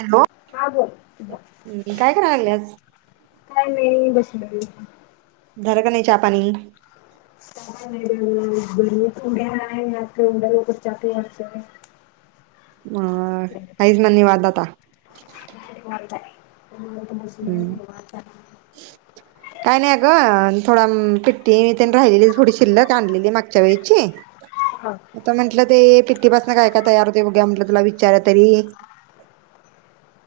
Hello हा बोल. हम्म काय कराय लागल्यास काय नाही बसलोय. झालं का नाही चहापाणी? आता काय नाही बाई म्हणावं गरमी खूप आहे. आता एवढ्या लवकर चहा पिऊ वाटतय होय. मग हायस मग निवांत आता? निवांत आहेनिवांत बसलोय हम्म निवांत आहे काय नाही अ गं. थोडा पिट्टी तेन राहिलेली थोडी शिल्लक आणलेली माग घ्यावेळची हाय. आता म्हटलं ते पिठ्ठीपासनं काय काय तयार होतंय बघूया म्हटलं, तुला विचारुया तरी.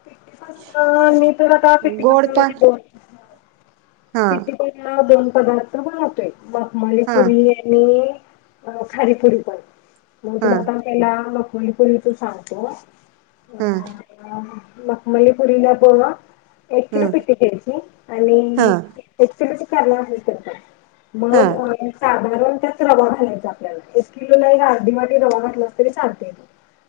पिठ्ठीपासनं मी तुला का गोड पिठ्ठीपासनं पण म्हणजे बोल? हा पिठ्ठीपासण दोन पदार्थ बनवतोय. हा मखमलीपुरी, आणि खारीपुरी पण मग हा तुला आता हेला मखमलपूरी च सांगतो. हा मखमलीपुरीला बघ. एक हा किलो पिट्टी घ्यायची हा आणि एक किलोची करणार आहेस का आता मग हा मग सार आधारण [unintelligible] त्यात रवा मग मग त्यात रवा घालायचा आपल्याला. एक किलोला एक अर्धी वाटी रवा घातलास तरी चालते.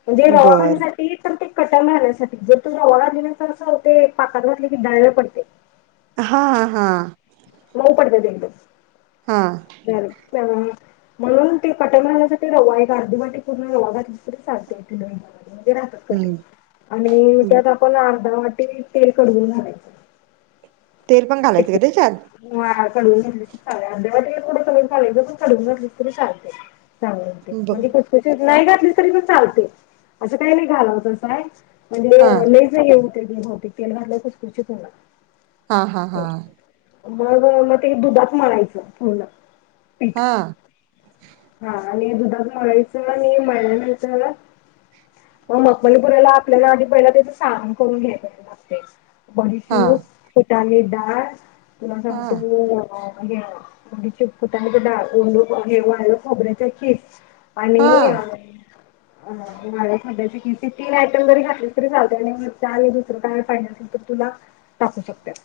म्हणजे रवा बर खान्यासाठी तर ते कठण राहण्यासाठी. तु रवा घातली नाहीस तर कस होतय. पाकात घातलीस तर डायरेक्ट पडते. हा हा. मऊ पडते ते एकदम. हा. [unintelligible] म्हणून ते कटण राहण्यासाठी रवा एक अर्धी वाटी पूर्ण रवा घातली तरी चालते. म्हणजे राहतात हम्म कठीण आणि त्यात आपण अर्धा वाटी तेल कडउन घालायच. तेल पण घालायचं का तेच्यात? होय कडवून घातलीस चालते. अर्ध्या वाटीला थोड कमीच घालायचं. पण कडवून घातलीस तरी चालते चांगल होते. ब म्हणजे खुसखूशीत. नाही घातलीस तरी बी चालतंय पण असं काही नाही घालवसचकाय. म्हणजे हा लयच हे होतं बहुतेक तेल घातल्यावर खुसखुशीत होणार. हा हा हा. ते. मग मग ते दुधात मळायचं पूर्ण. पी हा. हा आणि दुधात मळायचं आणि मळल्यानंतर म- मगमणीपुराला आपल्याला, आधी पहिला त्याच सारण करून घ्यायच, लागते. हा बडीशोप, हेटली डाळ, तुला सांगतो हा आंबे हळद, [unintelligible] हे व्हायला खोबऱ्याचा किस अणि हा अ वाळ्या सोड्याची, ती कीती वाटण जरी घातलीस, तरी चालतंय आणि आ आहे दुसरं काय, पाहिजे. नंतर तुला, टाकू शकत्यात.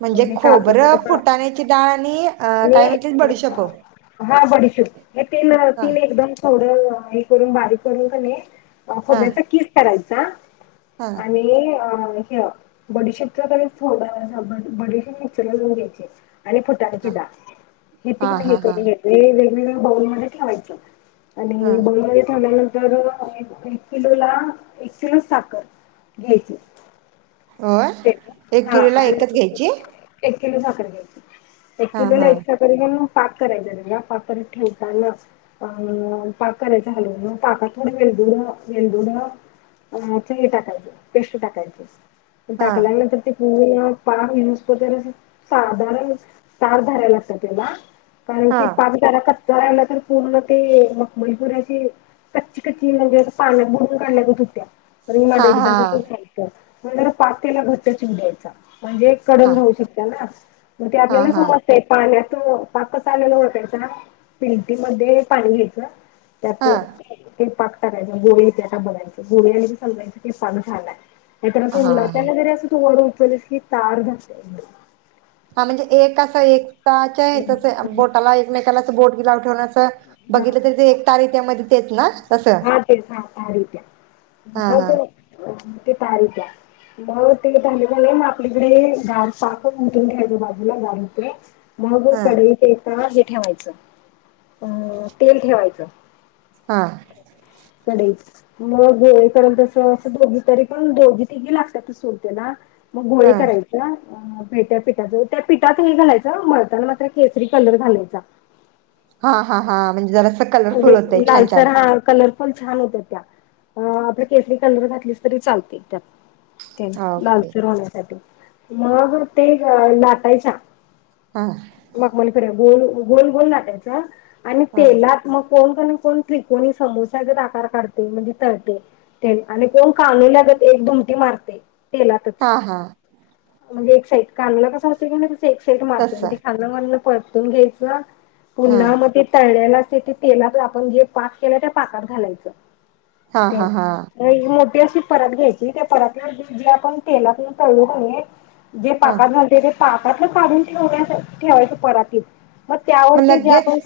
म्हणजे खोबरं, फुटाण्याची डाळ आणि काय म्हटलीस? बडीशेपं हां बडीशेप, हे हा तीन-तीन एकदम, थोडं हे करून, बारीक करून, क नइ अ हा खोबऱ्याचा किस करायचा, हा आणि ह्य बडीशेप [unintelligible] [unintelligible] बडी नीचरऊन घ्यायची. आणि फुटाण्याची हा डाळ, हे हा तीन हे हा हा करून घेतले, वेग-वेगळ्या बाऊलमध्ये ठेवायचं हा आणि बाउल मध्ये ठेवल्या नं तर एक किलो ला, एक किलोचं साखर, घ्यायच. होय [unintelligible] एक हां, किलोला एकच घ्यायची एक किलो साखर घ्यायच. एक हा किलोला, हा एक्स्ट्रा कर [unintelligible] मग पाक करायचा, त्याचा पाक करत, ठेवताना अ पाक करायच हलवून, पाकात थोडं वेलदोड-वेलदोड याचं ह्य टाकायच, पेस्ट टाकायच, हा टाकल्यानंतर, ते म पाक् [unintelligible] तर साधारण, तार धरायला लागत, त्याला. कारण हा की, पाक जरा कच्चा राहिला, तर पूर्ण ते मकबलपुराची कच्ची-कच्ची, म्हणजे पाण्यात बुडवून काढल्या, ग त होत्या. त म हा मला हा एकदा, [unintelligible] ज पातेला गठ्ठ [unintelligible] द्यायचा, म्हणजे कडून हा घेऊ शकत ना, मग ते हा आपल्याला हा समजतय, पाण्यातून पाक आलेल ओ त्याचा प्लेटी मध्ये, पाणी घ्यायचं, त्यात हा ते पाक टाकायचा, गोळी येत्याय का बघायचं, गोळी आली की समजायचं, की पाक झालाय. नाय तर असं हा [unintelligible] जरी तु उचल की, तार धरतंय हां, म्हणजे एक असा, एकताच्या [unintelligible] त हम्म. बोटाला एकमेकालाच बोट गि लाव ठेवण्याचं बघितलं, तरी ते एक तार येत्या, मध्ये तेच ना? तसं हां, ते हां तार येत्या, हा हा मग ते तार येत्या. म ते, ले [unintelligible] मग आपलीकडे गार पाक उतरून घ्यायच, बाजूला गार ते. मग हा कडईत एका हे ठेवायचं, अ तेल ठेवायचं. हा. कढईत. मग येई पर्यंत अस, दोघी तरी पण, दोघी-तिघी लागतात, तू सोडते ना मग, गोळे हा कराय [unintelligible] भेट्या पिठाच, त्या पीठात हे घालायचं, मळताना मात्र, केसरी कलर घालायचा. हा-हा-हा, म्हणजे जरास म्हणजे, लालसर हां कलर पण छान होत त्या, अं आपलं केसरी कलर घातलीस, तरी चालते, त्यात. ते, ओके लालसर होऊन येत्या ते, मग ते लाटायच्या हां. मखमली कडे, गोल-गोल-गोल लाटायचा आणि हा तेलात मग कोणक् कोण, त्रिकोणी समोसा गत आकार काढते, म्हणजे तळते. आणि कोण, कावनई लगत, एक दुमटी मारते. तेलातच, हा हा म्हणजे एक साईड, कानुला कसा होतोय गं, [unintelligible] एक साईड मारत तसा [unintelligible] लं म्हणलं परतून घ्यायचं, हा पुन्हा मग ते तळलेल, ते ते तेला जे आपण जे पाक केल त्या पाकात घालायच हां हां हां एक मोठी अशी परात घ्यायची त्या परातीवर जे आपण तेलातुन तळु कानी जे हा पाकात ते पाकात काढुन ठेवण्या ठेवायच परातीत मग त्यावर ते जे आपण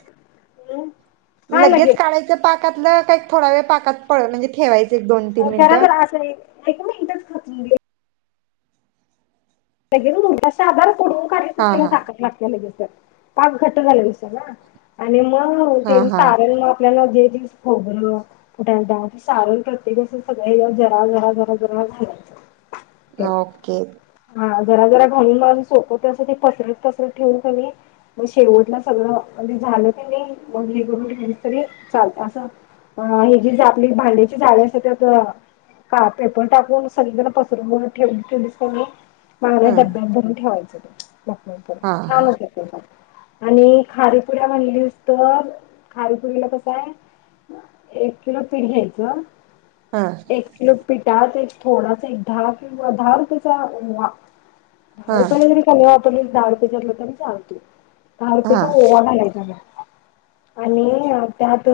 लगेच काढायच पाकातल का थोडा वेळ पाकात पड म्हणजे ठेवायच जरा जर असा ही एक मिनटच खचुन [unintelligible] लगेचच साधार करडून कारायचं हा त्याला हा ताकात लागते लगेचच [unintelligible] पाक घट झाला असल आणि मग हा ते हा सारण मग आपल्याला जे जे खोबर कुठ सारण प्रत्येक अस सगळ जरा- जरा- जरा -जरा घ्यायच ओके हां जरा जरा घालुन मग मी सोप तसं ते पसरत पसरत ठेवुन कनी मग शेवटला सगळ म्हणजे झाल की नाही मग हे करून तरी चालत अस अं ही जी आपली भांड्याची जाळी असते त्यात हां पेपर टाकून सगळीकडे पसरून ठेवलीस का नाही पांढऱ्या ह डब्यात भरून ठेवायच प्रॉपर हा छान हा होत आणि खारीेपुऱ्या म्हणलीस तर खारीपुरीला कस आहे एक किलो पीठ घ्यायच हां एक किलो पिठात एक थोडासा एक दहा किलो दहा रुपयेचा ह दहा रुपया जरी क आपण [unintelligible] दहा रुपये घेतलेत तरी चालत. दहा हा रुपयाचा ओवा घालायचा त्यात आणि त्यात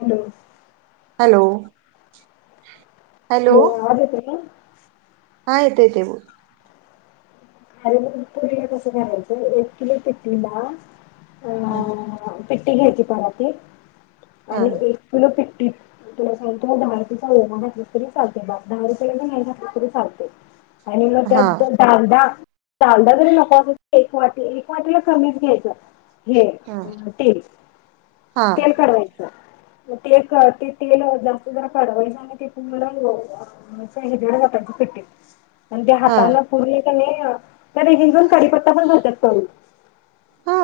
हॅलो हॅलो हॅलो आवाज येतोय का हां येते येते बोल खारी पुरीला कस करायच एक किलो पिठीला हं पिठी घ्यायची परातीत आणि हा एक किलो पिठी तुला सांगतो दहा रुपयाेचा ओवा घातला तरी चालते दहा रुपयाचा नाही घातला तरी चालते आणि मग त्यात कांदा कांदा जरी नको एक वाटी एक वाटीला कमीच घ्यायच हे हा तेल हा तेल कडवायच मग ते ते तेल जास्त जरा कढवायच आणि ते तुम्हाला- [unintelligible] मग सगळी धार वतायची पिठीत आणि ते हा हातान पुर्ण कणी एक एक जण कडीपत्ता पण घालतात तळुन हा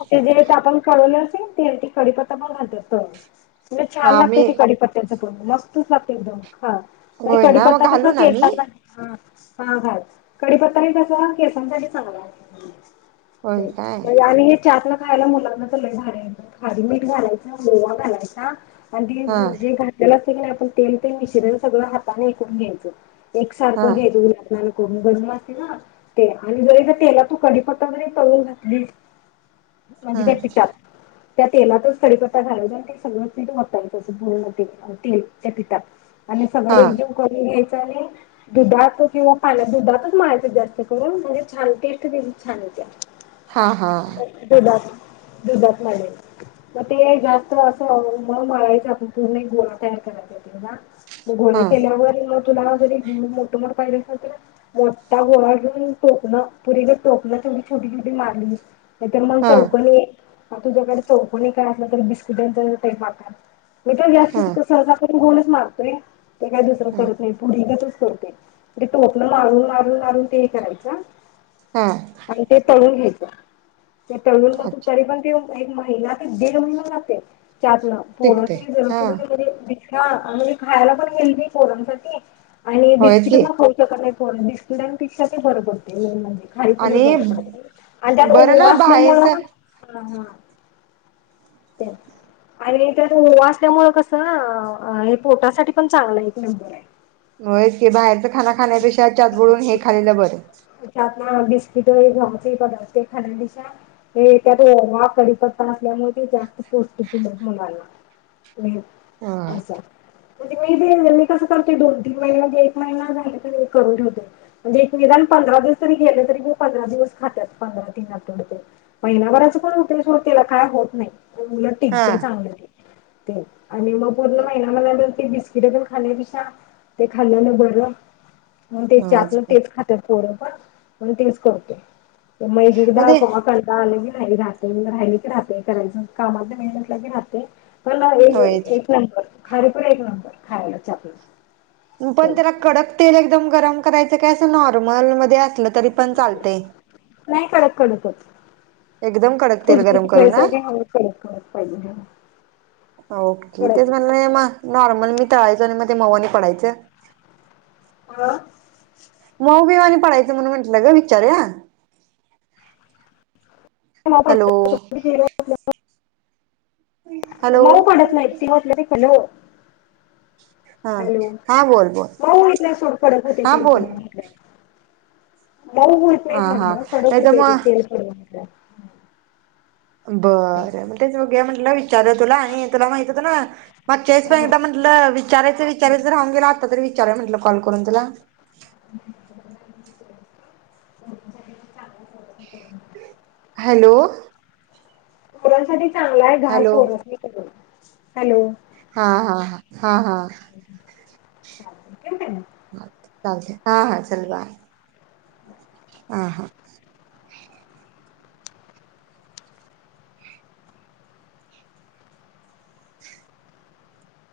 आता एक आपण जे कढवलेल तेल असते त्याच्यात कढीपत्ता पण घालतात तळून लय मग छान आम्ही लागते कढीपत्त्याचे पण ते मस्त लागते एकदम होय ना मग कढीपत्ता कस घालू ना मी केसाला हां हां घाल कडीपत्ता हे कस केसांसाठी चांगला होय काय आहे आम्ही ही चारला खायला मुलांना तर लय घालायच आधी मीठ घालायच ओवा घालायचा आणि ते हा जे. - त्याला की नाही आपण तेल ते मिश्रण सगळ हाताने हे करून घ्यायच एक सारख हा घ्यायच [unintelligible] पुर्ण गरमा असते ना तेल आणि जर तेलातुन कडीपत्ता जरी तो तळून घातलीस हा म्हणजे वपिक [unintelligible] त्या तेलातच कढीपत्ता घालायचा आणि ते सगळं पीठ ओतायच असे पुर्णपणे तेल त्या पिठात आणि हा सगळे एकजीव करून घ्यायचं आणि दुधात किंवा पाण्यात दुधातच मरायचं जास्तीत जास्त उकळून म्हणजे छान टेस्ट त्याची छान येत्या. हा हा दुधात दुधात मळायचं मग ते जास्त असं म मळायचं आपन पूर्ण एक गोळा तयार करायचा त्याचा मग गोळे हा केल्यावर मग तुला जरी मोठमठ पाहिजले असल तरी मोठा गोळा घेऊन टोकणं पुरीगत टोकणं छोटी छोटी मारली नाही तर मग चौकनी तुझ्याकडे चौकणी काय असलं तर बिस्कुटाचा साठा मी तर असच हा करत सहज करून गोलच मारतोय, ते काय दुसरां हा करत नाही. पुरीगसच करते ते टोपण मारून मारून मारून ते करायचं हा आणि ते तळून घ्यायचं आणि तळून मग अच्छा तरी पण एक महिना ते दीड महिना जाते चहातन पोरं टिकते तर हा जरासुद्धा हा म्हणजे खायला पण हेल्दी पोरांसाठी आणि होयच बिस्किट की पण खाऊ बिस्किटांपेक्षा पण ते बर पडते मेन म्हणजे- खारीपुरी आणि बर पडत आणि त्यात बरं ना ओवा असल्यामुळे बाहेरच हा हा तेच आणि त्यात ओवा असल्यामुळे कसं ना हे पोटासाठी पण एक नंबर आहे. होयाच की बाहेरचं खाना खाण्यापेक्षा चहात बुडवून हेच खाल्लेले बरं चहातून बिस्किटे हे ते खाण्यापेक्षा ते त्यात ओवा कडिपता असल्यामुळे ते जास्त पोष्टीक होत मुलांना हे हा असा म्हणजे मी मी कसं करते, दोन तीन महिने एक महिना झाले तर करून ठेवते. म्हणजे एक निदान पंधरा दिवस जरी गेले तरी मी पंधरा दिवस खातात पंधरा तीन आठवड्या तरी महिनाभराच पण होतय सोड त्याला काय होत नाही. हा टिकते चांगलं ते आणि मग पूर्ण महिना मला बिस्किट खाल्ल्यापेक्षा ते खाल्लेले बरं मग ति होयच चहातनं की खातात पोरं मग तेच करतो मैद्याची म्हणजे आले की नाही राहते, राहिले की राहते करायचं कामन वेळ नसला की राहते मला हे एक होयच एक नंबर खारी पण एक नंबर खायला चहा बरोबर पण त्याला कडक तेल एकदम गरम करायचं काय असं नॉर्मल मध्ये असलं तरी पण चालतय नाही कडक कडक होत. एकदम कडक तेल गरम खुसखुशीत करू ना येण्यासाठी कडक करायला पाहिजे ओके तेच कडकच म्हण मग नॉर्मल मी तळायचो आणि मग ते मऊ आनी पडायचं हा मऊबिव आणि पडायचं म्हणून म्हटलं ग विचारुया नाही हॅलो मऊ हॅलो मऊ पडत नाही सिवतलं ते हॅलो हा हॅलो- हा बोल बोल मऊ होत नाही सोड कडक होते हा तेल बोल कडक मऊ होत हा नाही हा म्हटलं कडक नाही तर होते मग तेल सोड बरं मग तेच बघूया म्हटलं विचारलं तुला आणि तुला माहित होतना मागचा वेळेस पण एकदा म्हण म्हटलं विचारायचं विचारायचं राहून गेल आता तरी विचाराव म्हंटलं कॉल करून तुला [inaudible] हॅलो! पोरांसाठी चांगला आहे घाल हॅलो पोर, हॅलो! हा हा हा हा हा! ठेऊ काय म. चालतंय हा हा चल बाय. आ हा!